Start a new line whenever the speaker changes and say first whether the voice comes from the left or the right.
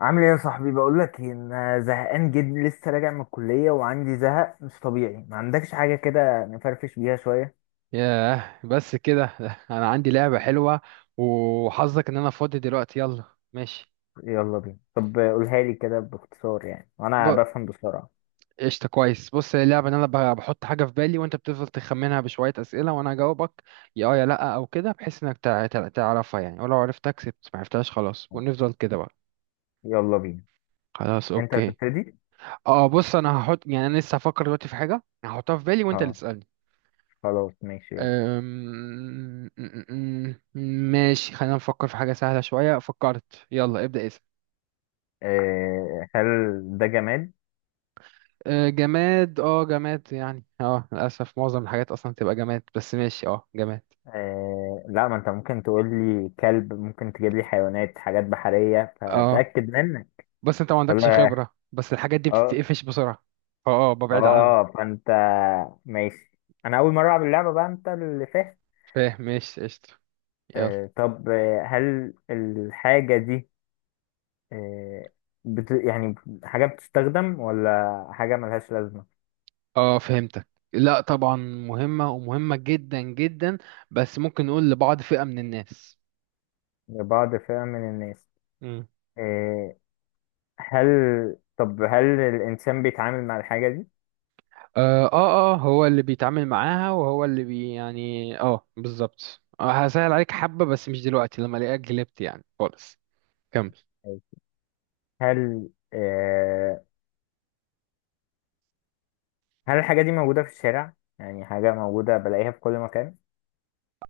left: عامل ايه يا صاحبي؟ بقول لك ان زهقان جدا، لسه راجع من الكليه وعندي زهق مش طبيعي. ما عندكش حاجه كده نفرفش بيها شويه؟
right: ياه، بس كده. انا عندي لعبة حلوة، وحظك ان انا فاضي دلوقتي. يلا. ماشي.
left: يلا بينا، طب قولها لي كده باختصار يعني، وانا
right: ب...
left: بفهم بسرعه.
right: قشطة، كويس. بص، هي اللعبة ان انا بحط حاجة في بالي، وانت بتفضل تخمنها بشوية اسئلة وانا اجاوبك يا اه يا لا او كده، بحيث انك تعرفها يعني. ولو عرفتها كسبت، ما عرفتهاش خلاص، ونفضل كده بقى.
left: يلا بينا،
right: خلاص،
left: انت
right: اوكي.
left: هتبتدي؟
right: اه، بص، انا هحط يعني انا لسه هفكر دلوقتي في حاجة هحطها في بالي، وانت اللي
left: اه،
right: تسألني.
left: خلاص ماشي، يلا.
right: أم... م- م- م- ماشي، خلينا نفكر في حاجة سهلة شوية. فكرت، يلا ابدأ اسأل.
left: أه، هل ده جماد؟
right: جماد، جماد يعني. اه للأسف معظم الحاجات أصلا بتبقى جماد، بس ماشي، جماد.
left: أه لا، ما انت ممكن تقول لي كلب، ممكن تجيب لي حيوانات، حاجات بحريه،
right: اه،
left: فاتاكد منك.
right: بس انت ما عندكش
left: ولا.
right: خبرة، بس الحاجات دي
left: اه.
right: بتتقفش بسرعة، فاه ببعد عنها.
left: اه فانت ماشي. انا اول مره العب اللعبه بقى، انت اللي فاهم.
right: فاهم، ماشي، قشطة. يلا.
left: طب، هل الحاجة دي، آه، يعني حاجة بتستخدم ولا حاجة ملهاش لازمة؟
right: اه، فهمتك. لا طبعا مهمة، ومهمة جدا جدا، بس ممكن نقول لبعض فئة من الناس.
left: لبعض فئة من الناس.
right: مم.
left: آه، هل طب هل الإنسان بيتعامل مع الحاجة دي؟
right: هو اللي بيتعامل معاها، وهو اللي بي يعني اه بالظبط. هسهل عليك حبة، بس مش دلوقتي لما الاقيك جلبت يعني خالص. كمل.
left: هل آه، هل الحاجة دي موجودة في الشارع، يعني حاجة موجودة بلاقيها في كل مكان؟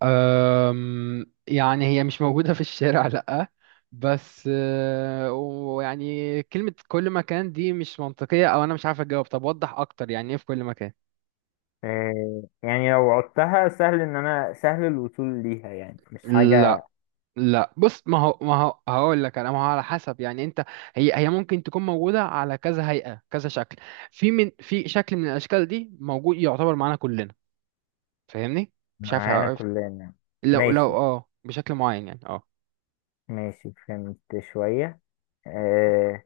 right: أم، يعني هي مش موجودة في الشارع، لأ. بس ويعني كلمة كل مكان دي مش منطقية، أو أنا مش عارف أجاوب. طب وضح أكتر، يعني إيه في كل مكان؟
left: يعني لو عدتها سهل إن أنا سهل الوصول ليها، يعني مش حاجة.
right: لا لا، بص، ما هو ما هو هقول لك انا، ما هو على حسب يعني انت. هي ممكن تكون موجوده على كذا هيئه، كذا شكل. في، من في شكل من الاشكال دي موجود، يعتبر معانا كلنا. فاهمني؟ مش عارف،
left: معانا
right: عرفت؟
left: كلنا.
right: لو لو
left: ماشي،
right: اه بشكل معين يعني. اه
left: ماشي فهمت. شوية. آه،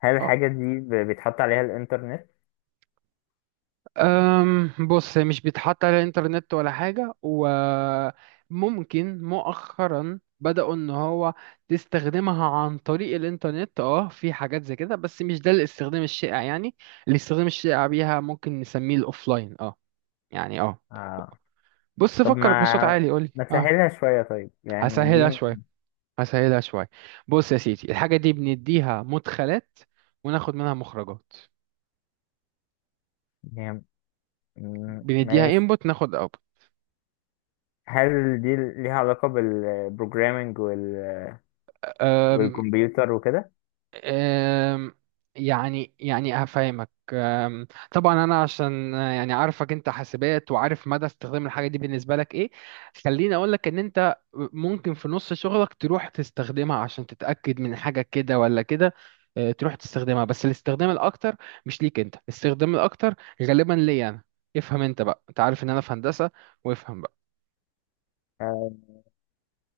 left: هل
right: اه
left: الحاجة دي بيتحط عليها الإنترنت؟
right: أم بص، هي مش بيتحط على الانترنت ولا حاجة، وممكن مؤخرا بدأوا ان هو تستخدمها عن طريق الانترنت، في حاجات زي كده، بس مش ده الاستخدام الشائع يعني. الاستخدام الشائع بيها ممكن نسميه الاوفلاين. اه يعني اه
left: آه.
right: بص،
left: طب،
right: فكر بصوت
left: ما
right: عالي، قولي.
left: ما
right: اه
left: تسهلها شوية طيب، يعني دي
right: هسهلها شوية، هسهلها شوية. بص يا سيدي، الحاجة دي بنديها مدخلات، وناخد منها مخرجات.
left: هي-
right: بنديها
left: ماشي.
right: انبوت، ناخد
left: هل دي ليها علاقة بالبروجرامينج
right: اوت.
left: والكمبيوتر وكده؟
right: أم، يعني يعني هفهمك. طبعا انا عشان عارفك انت حاسبات، وعارف مدى استخدام الحاجه دي بالنسبه لك ايه. خليني اقول لك ان انت ممكن في نص شغلك تروح تستخدمها عشان تتاكد من حاجه كده ولا كده. تروح تستخدمها، بس الاستخدام الاكتر مش ليك انت. الاستخدام الاكتر غالبا ليا انا. افهم انت بقى، انت عارف ان انا في هندسه، وافهم بقى.
left: آه،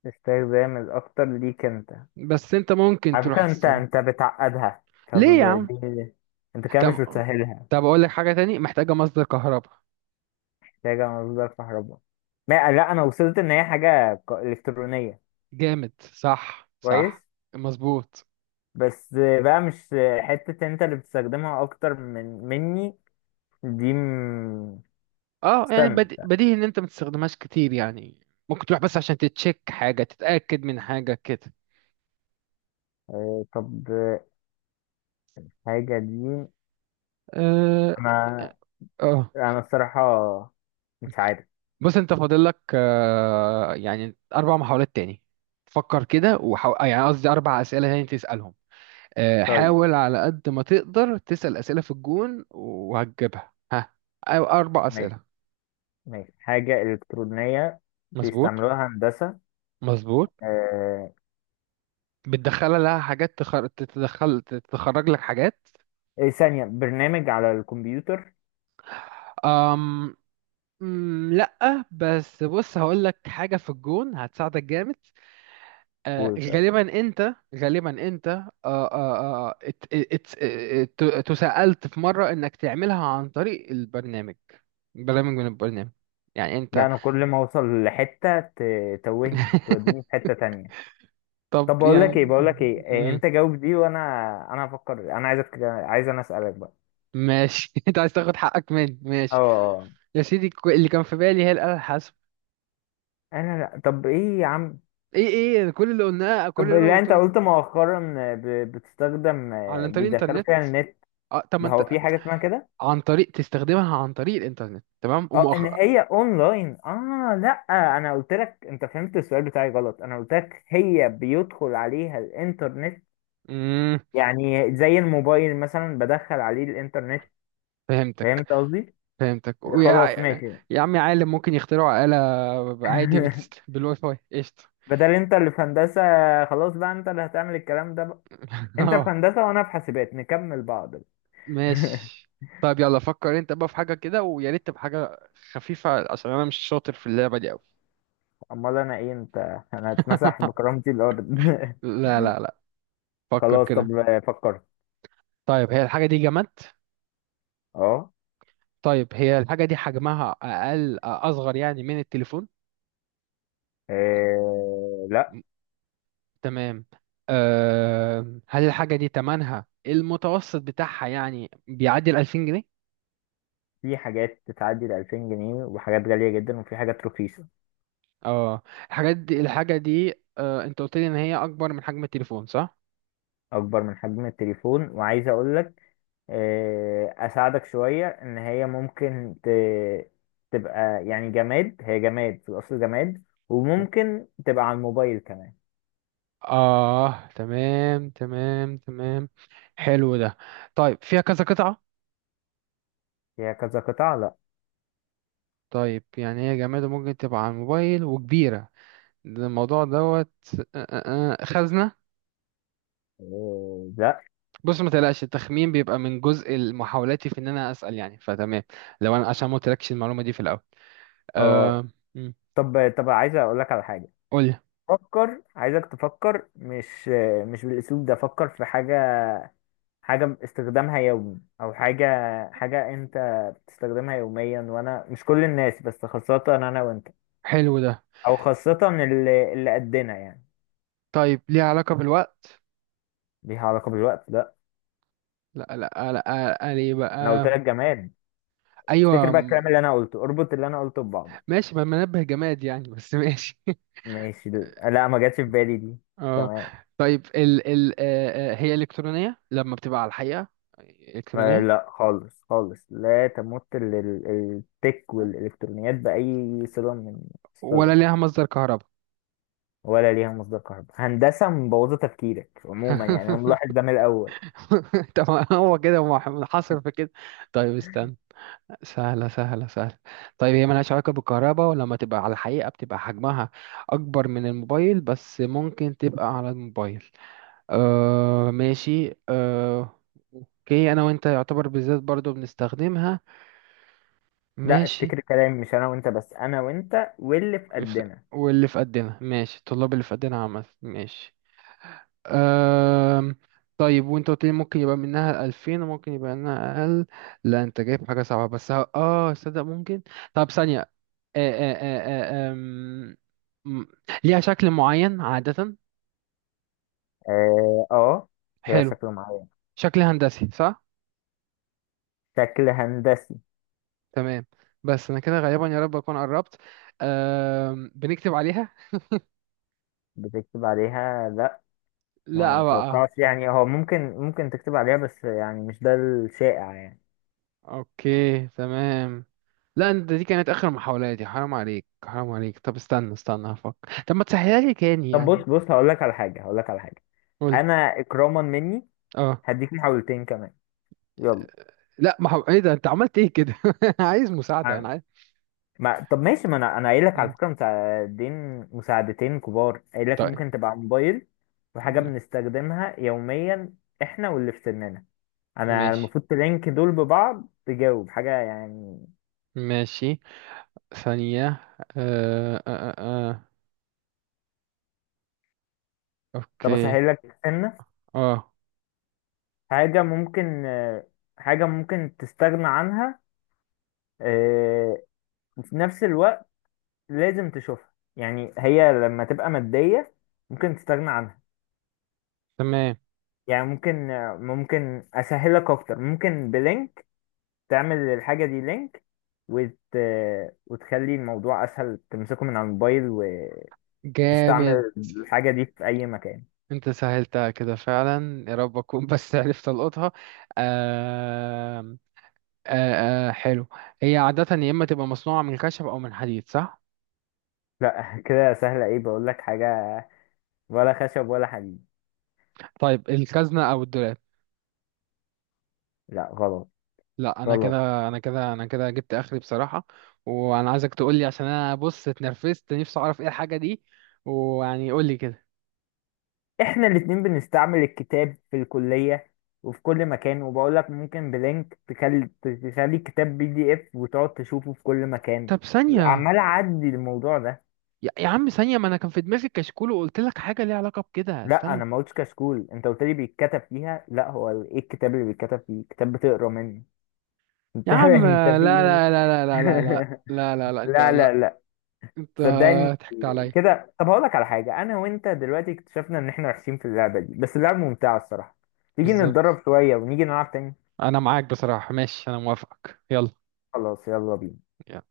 left: استخدام الأكتر ليك أنت.
right: بس انت ممكن
left: على
right: تروح
left: فكرة، أنت
right: تستخدم.
left: أنت بتعقدها. طب
right: ليه يا عم؟
left: دي، أنت كده مش
right: طب،
left: بتسهلها.
right: اقول لك حاجه تاني، محتاجه مصدر كهرباء.
left: محتاجة مصدر كهرباء. ما لا، أنا وصلت إن هي حاجة إلكترونية.
right: جامد، صح صح.
left: كويس؟
right: مظبوط.
left: بس بقى مش حتة، انت اللي بتستخدمها اكتر من مني. دي
right: اه يعني
left: استنى.
right: بديهي ان انت ما تستخدمهاش كتير، يعني ممكن تروح بس عشان تتشيك حاجة، تتأكد من حاجة كده.
left: طب حاجة دي.
right: اه. آه.
left: انا
right: آه.
left: انا الصراحة مش عارف.
right: بص، انت فاضل لك اربع محاولات تاني. فكر كده وحاول، يعني قصدي اربع اسئلة تاني تسألهم.
left: طيب
right: حاول على قد ما تقدر تسأل اسئلة في الجون وهتجيبها. ها، أو اربع
left: ماشي،
right: اسئلة.
left: ماشي حاجة إلكترونية.
right: مظبوط،
left: بيستعملوها هندسة.
right: مظبوط.
left: آه،
right: بتدخلها لها حاجات تتدخل، تتخرج لك حاجات.
left: ايه ثانية، برنامج على الكمبيوتر؟
right: أم مم، لأ. بس بص، هقول لك حاجة في الجون هتساعدك جامد.
left: قول طيب.
right: غالبا أنت آه آه آه ات ات ات تسألت في مرة إنك تعملها عن طريق البرنامج، برنامج من البرنامج، يعني أنت.
left: لا، انا كل ما اوصل لحتة توهني توديني في حتة تانية.
right: طب
left: طب بقول لك ايه
right: يعني
left: بقول لك ايه
right: مم،
left: انت جاوب دي وانا. انا هفكر، انا عايز انا اسالك بقى.
right: ماشي. أنت عايز تاخد حقك مني،
left: اه.
right: ماشي.
left: آه.
right: يا سيدي، اللي كان في بالي هي الآلة الحاسبة.
left: انا لا، طب ايه يا عم؟
right: إيه كل اللي قلناه، كل
left: طب
right: اللي أنا
left: لا، انت
right: قلته لك
left: قلت مؤخرا، بتستخدم،
right: على طريق
left: بيدخلوا
right: الإنترنت.
left: فيها النت.
right: طب ما
left: هو
right: انت،
left: في حاجه اسمها كده؟
right: عن طريق تستخدمها عن طريق الانترنت تمام،
left: اه، ان
right: ومؤخرا.
left: هي اونلاين. اه لا، انا قلت لك، انت فهمت السؤال بتاعي غلط. انا قلت لك هي بيدخل عليها الانترنت.
right: امم
left: يعني زي الموبايل مثلا، بدخل عليه الانترنت. فهمت
right: فهمتك،
left: قصدي؟
right: فهمتك.
left: خلاص
right: ويا
left: ماشي.
right: يا عمي، عالم ممكن يخترعوا آلة عادي بالواي فاي، قشطة.
left: بدل انت اللي في هندسة، خلاص بقى انت اللي هتعمل الكلام ده بقى. انت في
right: اه
left: هندسة وانا في حاسبات، نكمل بعض.
right: ماشي. طيب، يلا فكر انت بقى في حاجة كده، ويا ريت تبقى حاجة خفيفة عشان انا مش شاطر في اللعبة دي قوي.
left: امال انا ايه؟ انت انا هتمسح بكرامتي الارض.
right: لا لا لا، فكر
left: خلاص طب،
right: كده.
left: فكرت.
right: طيب هي الحاجة دي جماد؟
left: اه.
right: طيب هي الحاجة دي حجمها أقل، أصغر يعني من التليفون؟
left: إيه، لا.
right: تمام. هل الحاجة دي تمنها المتوسط بتاعها يعني بيعدي ال 2000 جنيه؟
left: في حاجات تتعدي ال 2000 جنيه، وحاجات غالية جدا وفي حاجات رخيصة.
right: اه الحاجات دي الحاجة دي، انت قلت لي ان هي اكبر من حجم التليفون، صح؟
left: أكبر من حجم التليفون، وعايز أقول لك، أساعدك شوية إن هي ممكن تبقى يعني جماد، هي جماد في الأصل جماد، وممكن تبقى على الموبايل كمان.
right: اه، تمام تمام تمام، حلو ده. طيب فيها كذا قطعة؟
left: هي كذا قطعة؟ لا.
right: طيب يعني هي جماد، ممكن تبقى على الموبايل، وكبيرة. ده الموضوع دوت. خزنة؟
left: لا
right: بص، ما تقلقش، التخمين بيبقى من جزء محاولاتي في ان انا اسأل يعني، فتمام لو انا عشان ما قلتلكش المعلومة دي في الاول.
left: اه،
right: آه مم.
left: طب عايز اقول لك على حاجة.
right: قولي.
left: فكر، عايزك تفكر مش مش بالاسلوب ده. فكر في حاجة، حاجة استخدامها يومي، او حاجة، انت بتستخدمها يوميا، وانا مش كل الناس بس خاصة انا وانت،
right: حلو ده.
left: او خاصة اللي قدنا يعني.
right: طيب ليه علاقة بالوقت؟
left: ليها علاقة بالوقت؟ لا.
right: لا لا لا، قال ايه
left: انا قلت
right: بقى.
left: لك جماد. افتكر
right: ايوه،
left: بقى الكلام اللي انا قلته، اربط اللي انا قلته ببعضه.
right: ماشي، ما منبه جماد يعني، بس ماشي.
left: ماشي، لا ما جاتش في بالي دي.
right: اه.
left: تمام.
right: طيب ال ال آه آه، هي الكترونية لما بتبقى على الحقيقة الكترونية؟
left: لا خالص خالص، لا تمت التك والالكترونيات باي صله من
right: ولا
left: الصله.
right: ليها مصدر كهرباء؟
left: ولا ليها مصدر كهرباء. هندسه مبوظه تفكيرك عموما يعني، انا ملاحظ ده من الاول.
right: طب هو كده منحصر في كده. طيب استنى. سهلة سهلة سهلة. طيب هي ملهاش علاقة بالكهرباء، ولما تبقى على الحقيقة بتبقى حجمها أكبر من الموبايل، بس ممكن تبقى على الموبايل. ماشي. آه. اوكي، انا وانت يعتبر بالذات برضو بنستخدمها،
left: لا،
right: ماشي.
left: افتكر كلامي، مش انا وانت بس، انا وانت واللي في
right: ف-
left: قدنا.
right: واللي في قدنا، ماشي، الطلاب اللي في قدنا عامة، ماشي. آه. طيب وانت قلت لي ممكن يبقى منها 2000 وممكن يبقى منها اقل. لا انت جايب حاجة صعبة بس. صدق ممكن. طب ثانية. آه آه آه آه آم، م- ليها شكل معين عادة؟
left: اه هي
right: حلو.
left: شكل معين،
right: شكل هندسي، صح؟
left: شكل هندسي.
right: تمام. بس انا كده غالبا، يا رب اكون قربت. بنكتب عليها؟
left: بتكتب عليها؟ لا. ما
right: لا بقى.
left: اتوقعش يعني، هو ممكن تكتب عليها، بس يعني مش ده الشائع يعني.
right: اوكي تمام. لا انت، دي كانت اخر محاولاتي، حرام عليك حرام عليك. طب استنى، استنى هفكر. طب ما تسهلها لي تاني
left: طب بص
right: يعني.
left: بص، هقول لك على حاجه.
right: قول.
left: انا اكراما مني
right: اه
left: هديك محاولتين كمان، يلا.
right: لا، ما هو- ايه ده، انت عملت ايه كده. عايز مساعدة، انا
left: عن-
right: عايز.
left: ما... طب ماشي، ما انا قايل لك على
right: مم.
left: فكره مساعدين، مساعدتين كبار، قايل لك
right: طيب.
left: ممكن تبقى موبايل. وحاجه
right: م-
left: بنستخدمها يوميا، احنا واللي في سننا. انا
right: ماشي،
left: المفروض تلينك دول ببعض، تجاوب حاجه يعني.
right: ماشي، ثانية. آه آه آه. آه.
left: طب
right: اوكي،
left: اسهل لك سنه،
right: اه
left: حاجه ممكن آه، حاجه ممكن تستغنى عنها، آه، وفي نفس الوقت لازم تشوفها، يعني هي لما تبقى ماديه ممكن تستغنى عنها.
right: تمام.
left: يعني ممكن اسهلك اكتر، ممكن بلينك تعمل الحاجه دي لينك، وت... وتخلي الموضوع اسهل، تمسكه من على الموبايل
right: جامد.
left: وتستعمل الحاجه دي في اي مكان.
right: انت سهلتها كده فعلا، يا رب اكون بس عرفت القطها. آه حلو. هي عادة يا اما تبقى مصنوعة من خشب او من حديد، صح؟
left: لا كده سهله، ايه بقول لك حاجه، ولا خشب ولا حديد.
right: طيب، الخزنة او الدولاب؟
left: لا غلط،
right: لا، انا
left: غلط.
right: كده انا كده انا كده جبت اخري بصراحة. وانا عايزك تقول لي، عشان انا بص اتنرفزت، نفسي اعرف ايه الحاجة دي، ويعني قول لي كده.
left: احنا الاتنين بنستعمل الكتاب في الكليه وفي كل مكان، وبقول لك ممكن بلينك تخلي الكتاب بي دي اف وتقعد تشوفه في كل مكان.
right: طب ثانية.
left: عمال اعدي الموضوع ده.
right: يا عم ثانية، ما انا كان في دماغي كشكول وقلت لك حاجة ليها علاقة بكده،
left: لا،
right: استنى.
left: انا ما قلتش كشكول، انت قلت لي بيتكتب فيها. لا، هو ايه الكتاب اللي بيتكتب فيه؟ كتاب بتقرا منه.
right: يا
left: انت
right: عم،
left: انت
right: لا
left: في ايه؟
right: لا لا لا لا لا لا لا لا لا، انت،
left: لا لا
right: لا
left: لا،
right: انت
left: صدقني.
right: ضحكت عليا.
left: كده طب هقول لك على حاجه، انا وانت دلوقتي اكتشفنا ان احنا وحشين في اللعبه دي، بس اللعبه ممتعه الصراحه. تيجي
right: بالظبط،
left: نتدرب شويه ونيجي نلعب تاني؟
right: انا معاك بصراحة، ماشي، انا موافقك. يلا.
left: خلاص، يلا بينا.
right: يلا.